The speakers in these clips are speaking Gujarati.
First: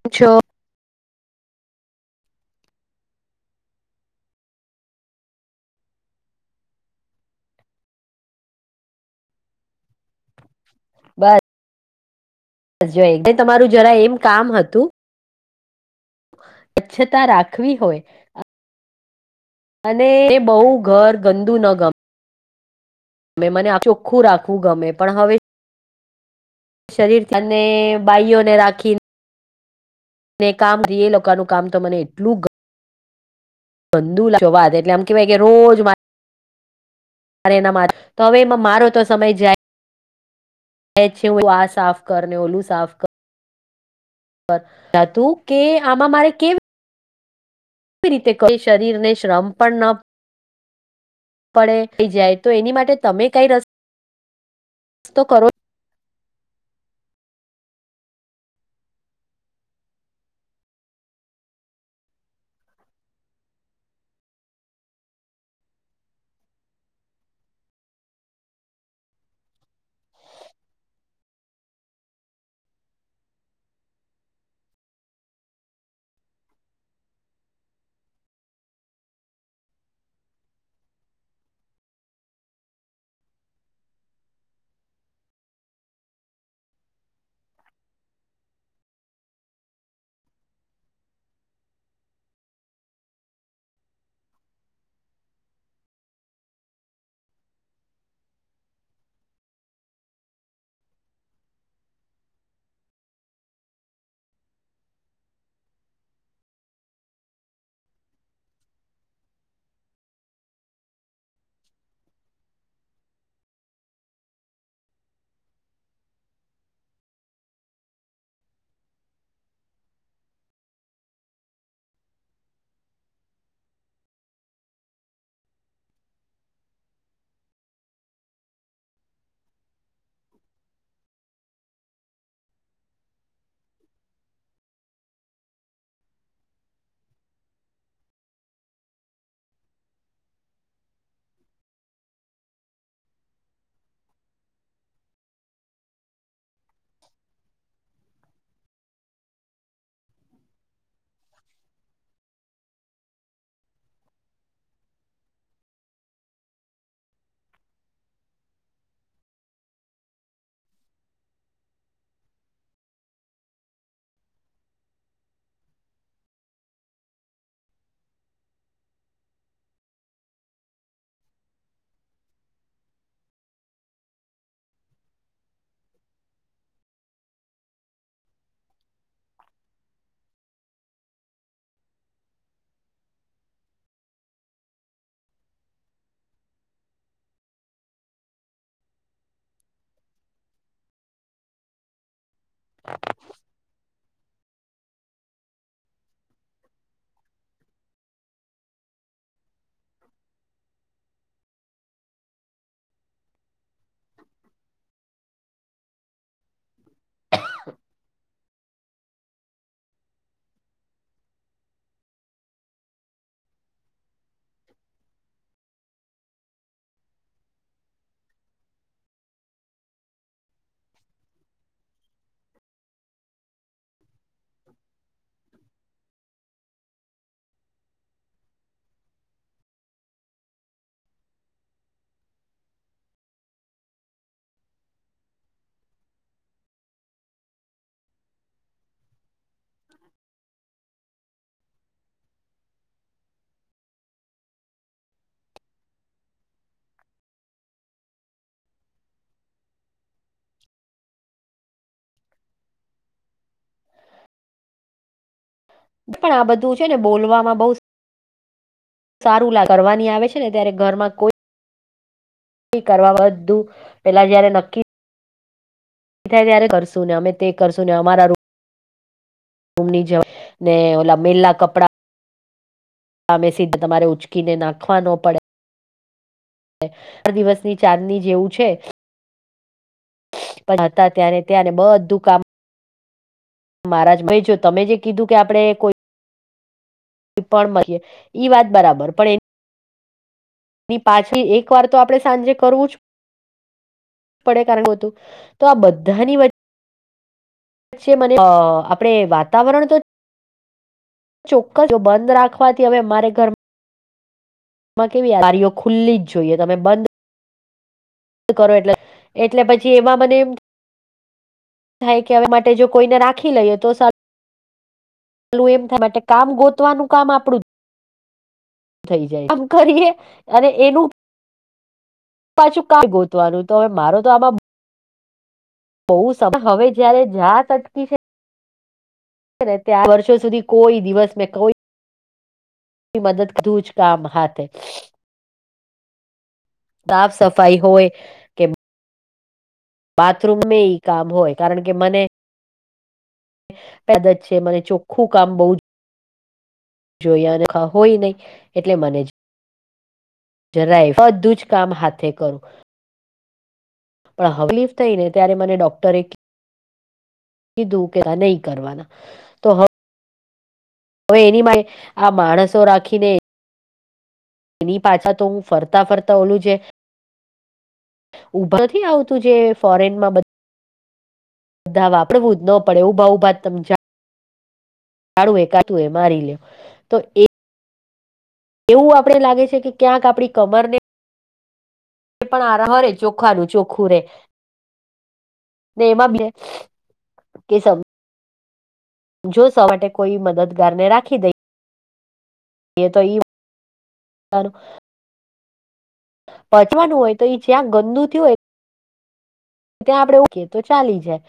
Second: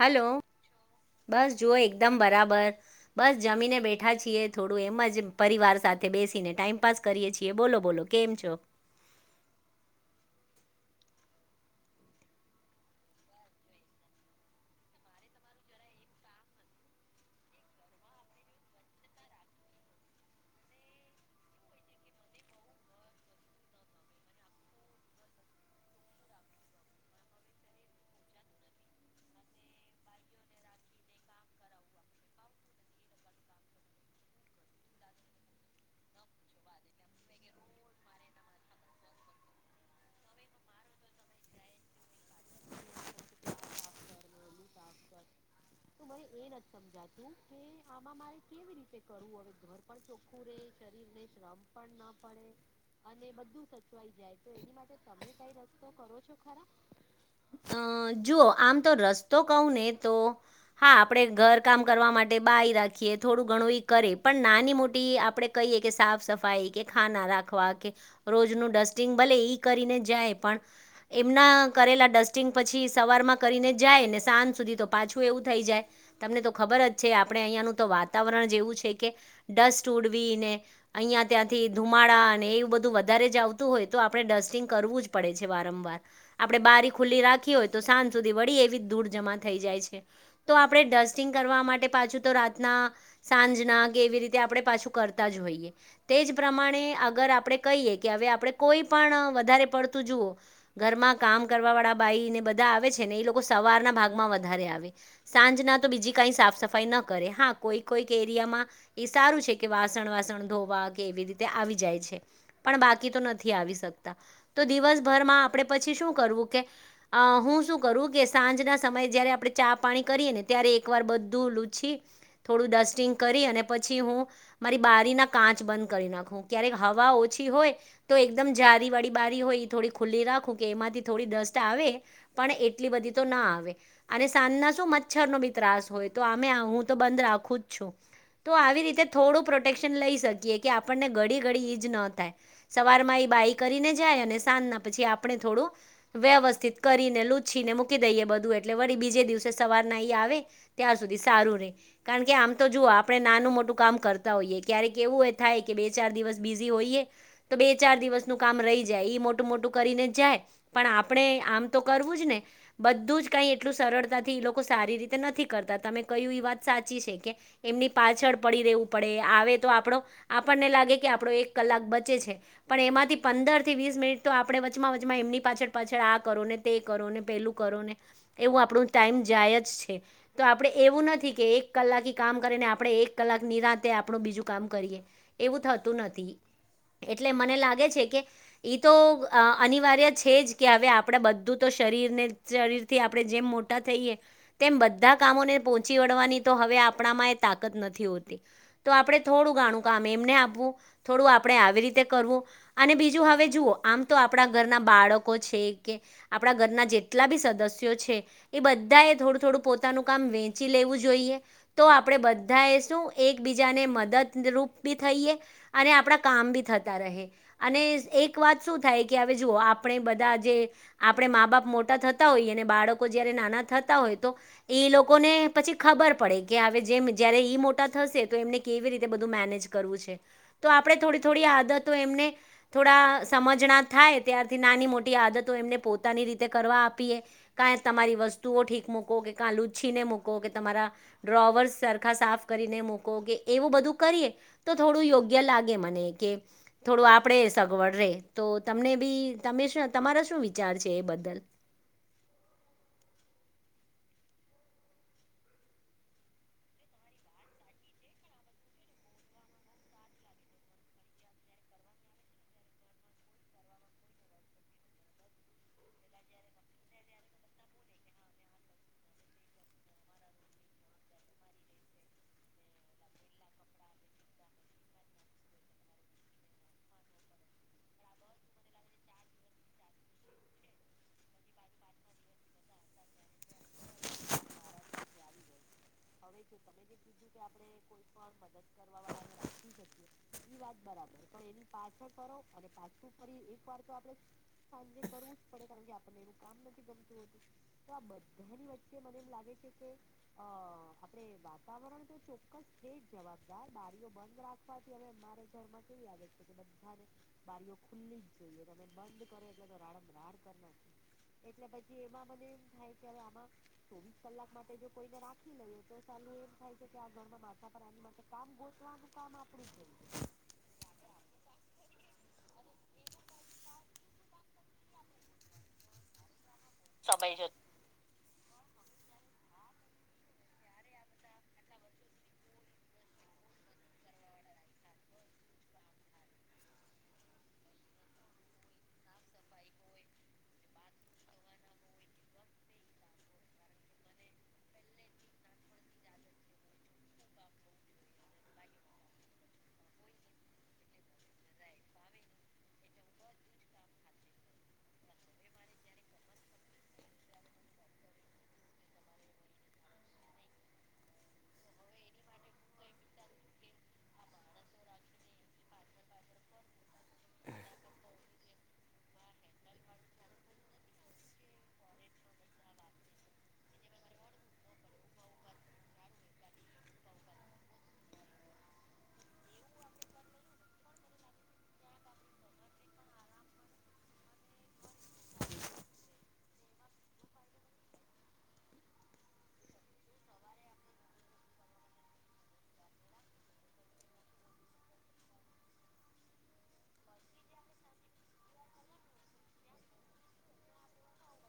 હાલો, છો? બસ જુઓ, એકદમ બરાબર. બસ, જમીને બેઠા છીએ. થોડું એમ જ પરિવાર સાથે બેસીને ટાઈમપાસ કરીએ છીએ. બોલો, બોલો. કેમ છો? બસ, જોય એ તમારું જરા એક કામ હતું. સ્વચ્છતા રાખવી હોય. અને એ તે બહુ ઘર ગંદુ ન ગમે. ને મને આ ચોખ્ખું રાખવું ગમે, પણ હવે શરીર અને બાાઈઓને રાખીને ને કામ કરીએ, લોકાનું કામ તો મને એટલું ગ બંધુ લાગ વાત એટલે, આમ કેવાય કે રોજ માસી મારે એમના મા તો હવે, એમાં તો મારો તો સમય જાય. આ સાફ કર, ઓલું સાફ કર. બર હતું કે, આમાં મારે કેવી સમજાતું કે, આમાં રીતે મારે કેવી રીતે શરીરને કરવું શ્રમ હવે? ઘર ન પણ ચ શ્રમ પડે પણ થઈ ના જાય પડે તો એની માટે તમે અને કઈ બધું સચવાઈ જાય, તો એની માટે રસ્તો તમે કરો કઈ રસ અ જો આમ તો રસ્તો કહુ ને તો. હા, આપણે ઘર કામ કરવા માટે બાાય રાખીએ. થોડું ઘણું એ કરે, પણ નાની મોટી આપણે કહીએ કે, સાફ સફાઈ કે ખાના રાખવા. રોજનું ડસ્ટિંગ ભલે કરીને જાય પણ. એમના કરેલા ડસ્ટિંગ પછી, સવારમાં કરીને જાય ને, સાંજ સુધી તો પાછું એવું થઈ જાય, તમને તો ખબર જ છે. આપણે અહીંયાનું તો વાતાવરણ જેવું છે કે ડસ્ટ ઉુડવી ને અહીંયા ત્યાંથી ધુમાડા અને એવું બધું વધારે જ આવતું હોય તો આપણે ડસ્ટિંગ કરવું જ પડે છે વારંવાર. આપણે બારી ખુલ્લી રાખી હોય તો સાંજ સુધી વળી એવી જ ધૂર જમા થઈ જાય છે. તો આપણે ડસ્ટિંગ કરવા માટે પાછું તો રાતના સાંજના કે એવી રીતે આપડે પાછું કરતા જ હોઈએ. તે જ પ્રમાણે આગર આપણે કહીએ કે હવે આપણે કોઈ પણ વધારે પડતું જુઓ ઘરમાં કામ કરવા વાળા બાઈ ને બધા આવે છે ને એ લોકો સવારના ભાગમાં વધારે આવે. સાંજના તો બીજી કાંઈ સાફ સફાઈ ન કરે, હા કોઈ કોઈક એરિયામાં એ સારું છે કે વાસણ વાસણ ધોવા કે એવી રીતે આવી જાય છે. પણ બાકી તો નથી આવી શકતા. તો દિવસભરમાં આપણે પછી શું કરવું કે અ હું શું કરું કે સાંજના સમયે જયારે આપણે ચા પાણી કરીએ ને ત્યારે એકવાર બધું લૂછી થોડું ડસ્ટિંગ કરી અને પછી હું મારી બારીના કાચ બંધ કરી નાખું ક્યારેક હવા ઓછી હોય. તો એકદમ જારી વાળી બારી હોય થોડી ખુલ્લી રાખું કે એમાંથી થોડી ડસ્ટ આવે. પણ એટલી બધી તો ના આવે અને સાંજના મચ્છર નો બી ત્રાસ હોય તો આમે હું તો બંધ રાખું જ છું. તો આવી રીતે થોડું પ્રોટેક્શન લઈ શકીએ કે આપણને ઘડી ઘડી ઈજ ન થાય. સવાર માં એ બાઈ કરીને જાય અને સાંજના પછી આપણે થોડું વ્યવસ્થિત કરીને લૂચછી ને મૂકી દઈએ બધું એટલે વળી બીજે દિવસે સવાર નહી આવે ત્યાં સુધી સારું રે. કારણ કે આમ તો જુઓ આપણે નાનું મોટું કામ કરતા હોઈએ ક્યારેક એવું એ થાય કે બે ચાર દિવસ બીઝી હોઈએ. તો બે ચાર દિવસનું કામ રહી જાય ઈ મોટું મોટું કરીને જાય. પણ આપણે આમ તો કરવું જ ને બધું જ કઈ એટલું સરળતાથી લોક કો સારી રીતે નથી કરતા તમે કહ્યું એ વાત સાચી છે કે એમની પાછળ પડી રહેેવું પડે આવે તો આપણો આપણને લાગે કે આપણો એક કલાક બચે છે. પણ એમાંથી પંદર થી વીસ મિનિટ તો આપણે વચમાં વચમાં એમની પાછળ પાછળ આ કરો ને તે કરો ને પહેલું કરો ને એવું આપણું ટાઈમ જાય જ છે. તો આપણે એવું નથી કે એક કલાક કામ કરીને આપણે એક કલાક નિરાંત આપણું બીજું કામ કરીએ. એવું થતું નથી. એટલે મને લાગે છે કે એ તો અ અનિવાર્ય છે જ કે હવે આપણે બધું તો શરીરને શરીરથી આપણે જેમ મોટા થઈએ તેમ બધા કામોને પહોંચી વળવાની તો હવે આપણામાં એ તાકત નથી હોતી. તો આપણે થોડું ઘણું કામ એમને આપવું થોડું આપણે આવી રીતે કરવું અને બીજું હવે જુઓ આમ તો આપણા ઘરના બાળકો છે કે આપણા ઘરના જે એટલા બી સદસ્યો છે એ બધા એ થોડું થોડું પોતાનું કામ વેચી લેવું જોઈએ. તો આપણે બધાએ શું એકબીજાને મદદરૂપ બી થઈએ. અને આપણા કામ બી થતા રહે. અને એક વાત શું થાય કે હવે જુઓ આપણે બધા જે આપણે મા બાપ મોટા થતા હોઈએ અને બાળકો જયારે નાના થતા હોય તો એ લોકોને પછી ખબર પડે કે હવે જેમ જયારે ઈ મોટા થશે તો એમને કેવી રીતે બધું મેનેજ કરવું છે. તો આપણે થોડી થોડી આદતો એમને થોડા સમજણા થાય ત્યારથી નાની મોટી આદતો એમને પોતાની રીતે કરવા આપીએ. કાં તમારી વસ્તુઓ ઠીક મૂકો કે કા લુચ્છીને મૂકો કે તમારા ડ્રોવર સરખા સાફ કરીને મૂકો કે એવું બધું કરીએ તો થોડું યોગ્ય લાગે મને કે થોડું આપણે સગવડ રહે તો તમને બી તમે શું તમારા શું વિચાર છે એ બદલ? પણ આ બધું છે ને બોલવામાં બહુ સારું લા કરવાની આવે છે ને ત્યારે ઘરમાં કોઈ કરવા બધુ પેલા જયારે નક્કી થાય ત્યારે કરશું ને અમે તે કરશું ને અમારા રૂમ રૂમની જવા ને ઓલા મેલા કપડા સામે સીધા તમારે ઉચકીને નાખવાનો પડે ચાર દિવસની ચાંદની જેવું છે. પણ હતા ત્યાંને ત્યાંને બધું કામ મહારાજ ભાઈ જો તમે જે કીધું કે આપડે કોઈ પણ ઈ વાત બરાબર પણ એ [inaudible] એક વાર તો સાંજે આપણે સાંજે જ કરવું જ કારણ કે પડે હતું તો આ કારણ કે [unintelligible] છે મને અ આપણે વાતાવરણ તો ચોક્કસ જો બંધ રાખવાથી હવે મારે ઘરમાં [inaudible] કેવી બારીઓ ખુલ્લી જ જોઈએ તમે બંધ કરો એટલે [inaudible] એટલે પછી એમાં મને એટલે પછી થાય એમાં કે હવે મને એમ માટે જો થાય કોઈને કેવે રાખી આમાં ચોવીસ કલાક માટે જો કોઈને ચાલું એમ થાય માટે કામ ગોતવાનું કામ આપડું જ [inaudible] થઈ જાય આમ કરીએ અને એનું પાછું કા ગોતવાનું તો હવે મારો તો આમાં બોવ હવે જયારે જાત અટકી છે. ને ત્યાં વર્ષો સુધી કોઈ દિવસ મેં કોઈ ની મદદ દૂજ કામ હાથે સાફ સફાઈ હોય કે બાથરૂમ મે ઈ કામ હોય કારણ કે મને પેદા જ છે, મને ચોખ્ખું કામ બોવ જ જોયા અને હોય નહી એટલે મને જ જરાય બધું જ કામ હાથે કરું પણ હકલીફ થઈ ને ત્યારે મને ડોક્ટરે કીધું કે નહી કરવાના તો હ હવે એની માટે આ માણસો રાખીને એની પાછા તો હું ફરતા ફરતા ઓલું છે. [inaudible] ઉભા નથી આવતું જે ફોરેનમાં બધ ધા વાપરવું જ ન પડે ઉભા ઉભા તમ જા કાળુ એ કાતુ એ મારી લે તો એ એવું આપડે લાગે છે કે ક્યાંક આપડી કમર ને એ પણ આરા ઘરે ચોખાનું ચોખ્ખું રે ને એમાં કે સ જો સવા માટે કોઈ મદદગાર ને રાખી દઈ એ તો ઈ હારું પંચવાનું હોય તો જ્યાં ગંદુ થીયુ હોય ત્યાં આપડે ઓકેએ તો ચાલી જાય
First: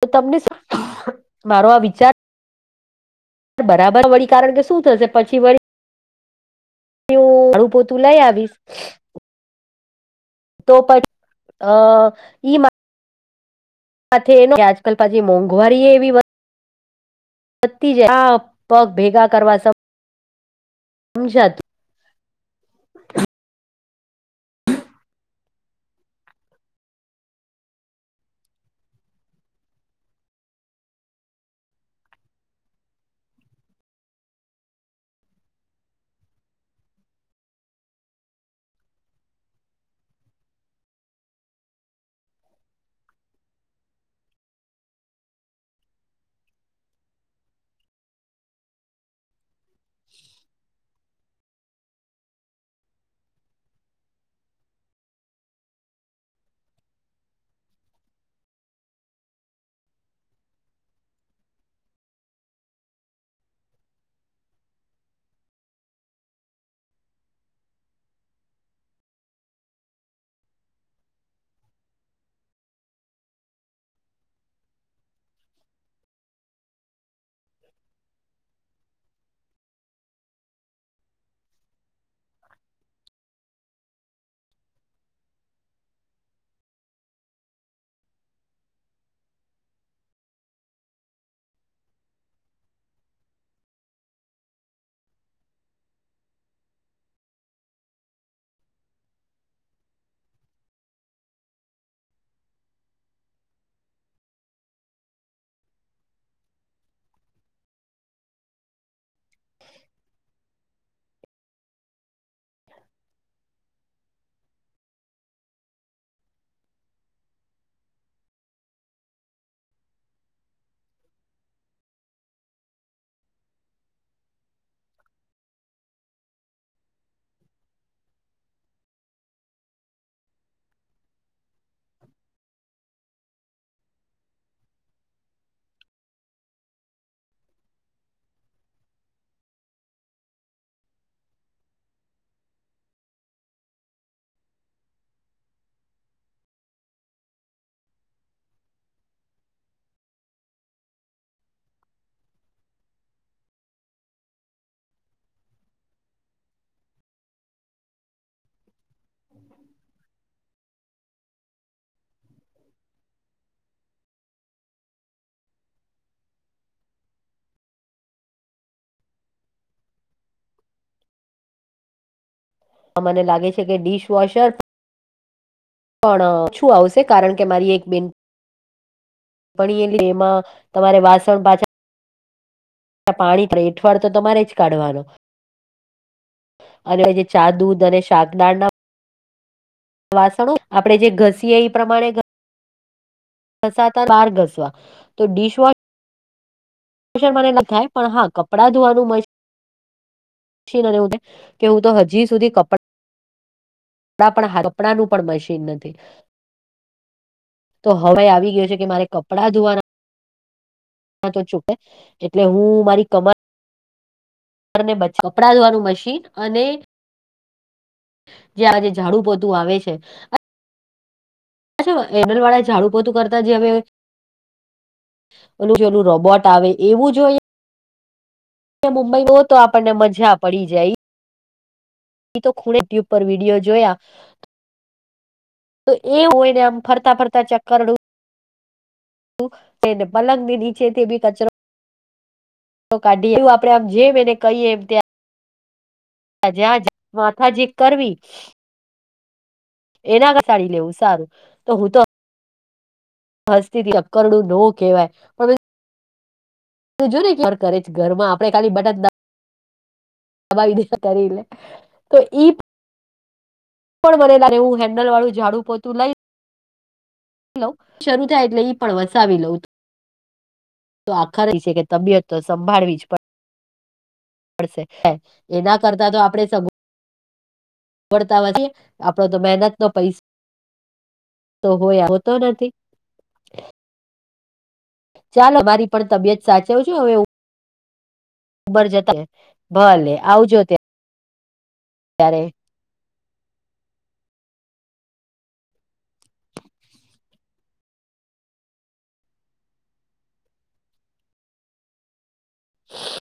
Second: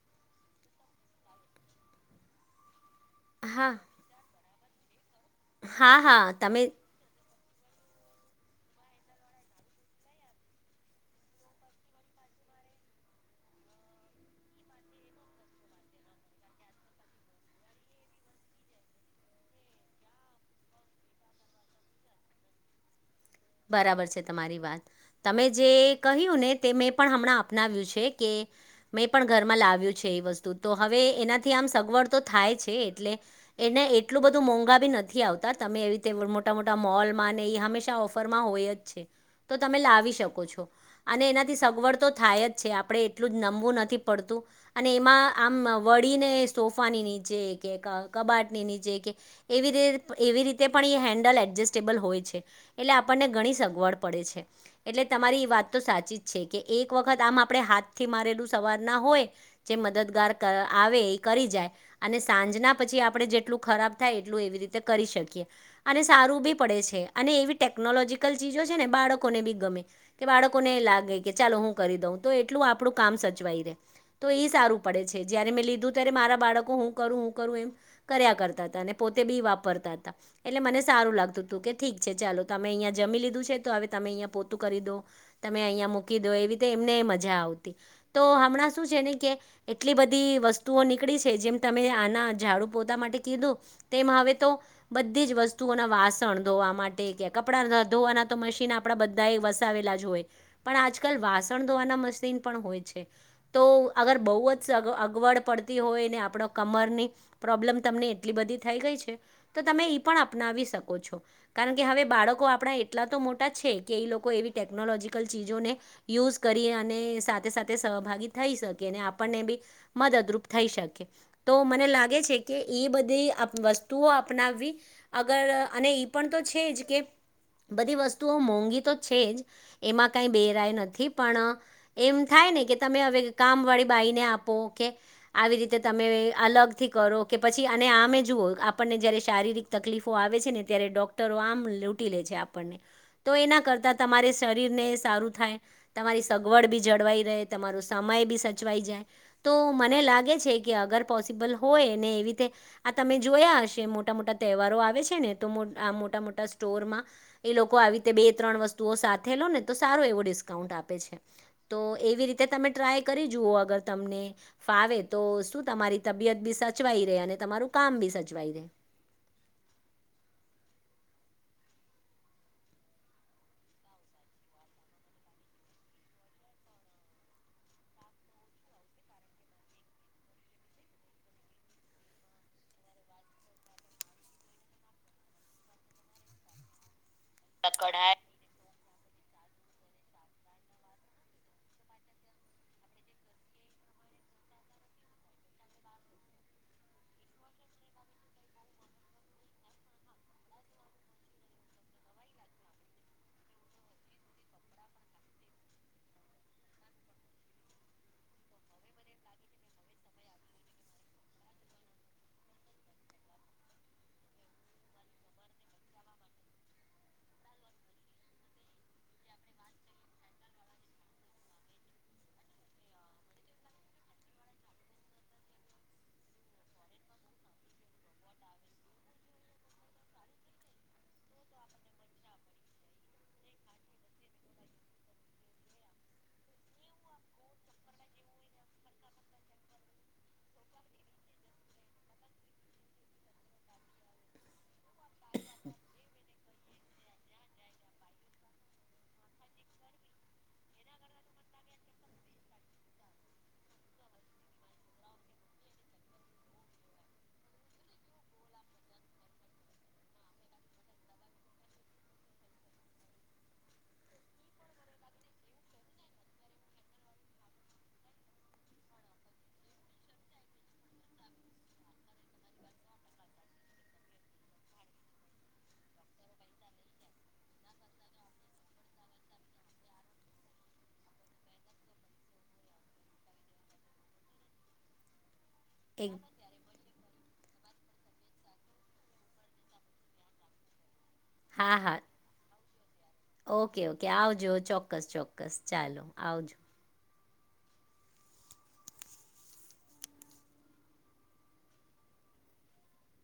તો તમને શું મારો આ વિચાર હા બરાબર વળી કારણ કે શું થશે પછી વળી હા હા તમે એવું ઝાડુ પોતું લઈ આવીશ તો પ અ ઈમા સાથે આજકાલ પછી મોંઘવારી એવી પતી જ આ પગ ભેગા કરવા સમજાતું બરાબર છે, તમારી વાત તમે જે કહ્યું ને તે મેં પણ હમણાં અપનાવ્યું છે, કે મેં પણ ઘરમાં લાવ્યું છે, એ વસ્તુ તો હવે એનાથી આમ સગવડ તો થાય છે, એટલે એને એટલું બધું મોંઘા બી નથી આવતા તમે એવી રીતે મોટા મોટા મોલ માં એ હંમેશા ઓફ રમાં હોય જ છે, તો તમે લાવી શકો છો. અને એનાથી સગવડ તો થાય જ છે, આપણે એટલું જ નમવું નથી પડતું. અને એમાં આમ વળીને સોફાની નીચે કે ક કબાટની નીચે કે એવી રે એવી રીતે પણ એ હેન્ડલ એડજસ્ટેબલ હોય છે. એટલે આપણને ઘણી સગવડ પડે છે. એટલે તમારી એ વાત તો સાચી જ છે, કે એક વખત આમ આપણે હાથથી મારેલું સવાર ના હોય જે મદદગાર કર આવે એ કરી જાય અને સાંજના પછી આપણે જેટલું ખરાબ થાય એટલું એવી રીતે કરી શકીએ અને સારું બી પડે છે અને એવી ટેકનોલોજીકલ ચીજો છે ને બાળકોને બી ગમે કે બાળકોને એ લાગે કે ચાલો હું કરી દઉં તો એટલું આપણું કામ સચવાય રે તો એ સારું પડે છે જ્યારે મેં લીધું ત્યારે મારા બાળકો હું કરું હું કરું એમ કર્યા કરતા હતા અને પોતે બી વાપરતા હતા એટલે મને સારું લાગતું હતું કે ઠીક છે ચાલો તમે અહીંયા જમી લીધું છે તો હવે તમે અહિયાંયા પોતું કરી દો તમે અહિયાં મૂકી દો એવી રીતે એમને મજા આવતી તો હમણાં શું છે ને કે એટલી બધી વસ્તુઓ નીકળી છે જેમ તમે આના ઝાડુ પોતા માટે કીધું તેમ હવે તો બધી જ વસ્તુઓના વાસણ ધોવા માટે કપડા ધોવાના તો મશીન આપડા બધા એ વસાવેલા જ હોય પણ આજકાલ વાસણ ધોવાના મશીન પણ હોય છે. તો અગર બહુ જ અગવડ પડતી હોય ને આપણો કમરની પ્રોબ્લેમ તમને એટલી બધી થઈ ગઈ છે તો તમે પણ અપનાવી શકો છો કારણ કે હવે બાળકો આપણા એટલા તો મોટા છે કે એ લોકો એવી ટેકનોલોજીકલ ચીજોને યુઝ કરી અને સાથે સાથે સહભાગી થઈ શકે અને આપણને બી મદદરૂપ થઈ શકે તો મને લાગે છે કે એ બધી વસ્તુઓ અપનાવવી અગર અને ઈ પણ તો છે જ કે બધી વસ્તુઓ મોંઘી તો છે જ એમાં કાંઈ બેરાય નથી પણ એમ થાય ને કે તમે હવે કામ વાળી બાઈને આપો કે આવી રીતે તમે અલગથી કરો કે પછી અને આમે જુઓ આપણને જયારે શારીરિક તકલીફો આવે છે ને ત્યારે ડોક્ટરો આમ લૂંટી લે છે આપણને તો એના કરતા તમારે શરીરને સારું થાય તમારી સગવડ બી જળવાઈ રહે તમારો સમય બી સચવાઈ જાય તો મને લાગે છે કે અગર પોસિબલ હોય ને એવી રીતે આ તમે જોયા હશે મોટા મોટા તહેવારો આવે છે ને તો આ મોટા મોટા સ્ટોરમાં એ લોકો આવી રીતે બે ત્રણ વસ્તુઓ સાથે લો ને તો સારો એવો ડિસ્કાઉન્ટ આપે છે તો એવી રીતે તમે ટ્રાય કરી જુઓ અગર તમને ફાવે તો શું તમારી તબિયત બી સચવાઈ રહેે અને તમારું કામ બી સચવાઈ રહેે મને લાગે છે કે ડિશ વોશર પણ શું આવશે કારણ કે મારી એક બેિન ભણીએ એમાં તમારે વાસણ પાછા પાણી એઠવાડ તો તમારે જ કાઢવાનો અનેજ ચા દૂધ અને કઢાય શાકનાળ ના વાસણો આપડે જે ઘસીએ એ પ્રમાણે ઘસાતા બાર ઘસવા તો ડિશવોશ મને લખાય પણ હા કપડા ધોવાનું મ ના હું કે હું તો હજી સુધી કપડા આપડા પણ હા કપડા ન પણ મશીન નથી તો હવે આવી ગયો છે કે મારે કપડાં ધોવાના ચૂપ એટલે હું મારી ક ને બ કપડા ધોવાનું મશીન અને જ્યાં આજે ઝાડુ પોતું આવે છે અચછા એનલ વાળા ઝાડુ પોતું કરતા જે હવે. એલું જેલું રોબોટ આવે એવું જોઈએ. મુંબઈ હો તો આપણને મજા પડી જાય. એ તો ખૂણે ટ્યુબ પર વિડીયો જોયા. તો એ હોય ને આમ ફરતા ફરતા ચેક કરડું. ને પલંગ ની નીચેથી બી કચરો. કાઢીએ એવું આપડે આમ જેમ એને કહીએ એમ ત્યા. હ [unintelligible] જ્યા માથાજી કરવી. એના કે સાડી લેવું સારું તો હું તો. હસ્તીથી અપકરણું ન કહેવાય પણ તું જો ને કરે ઘર માં આપે ખાલી બટ દબાવીને કરીરે તો પણ બનેલા રહેવું હેન્ડલ વાળુંઝાડું પોતું લઈ. લવ શરૂ થાય એટલે ઈ પણ વસાવી લઉં. તો આખા ર છે કે તબિયત તો સંભાળવી જ પડે. પડશે એના કરતા તો આપડે સગવડ. વડતા હોય છે આપડો તો મહેનત નો પૈસા. તો હોય આવતો નથી. ચાલો મારી પણ એક તબિયત. સાચવજો હવે ઉબર જતા ભલે આવજો ત્યાં હા હા ત્યારે. ઓકે ઓકે આવજો ચોક્કસ ચોક્કસ ચાલો આવજો. [inaudible]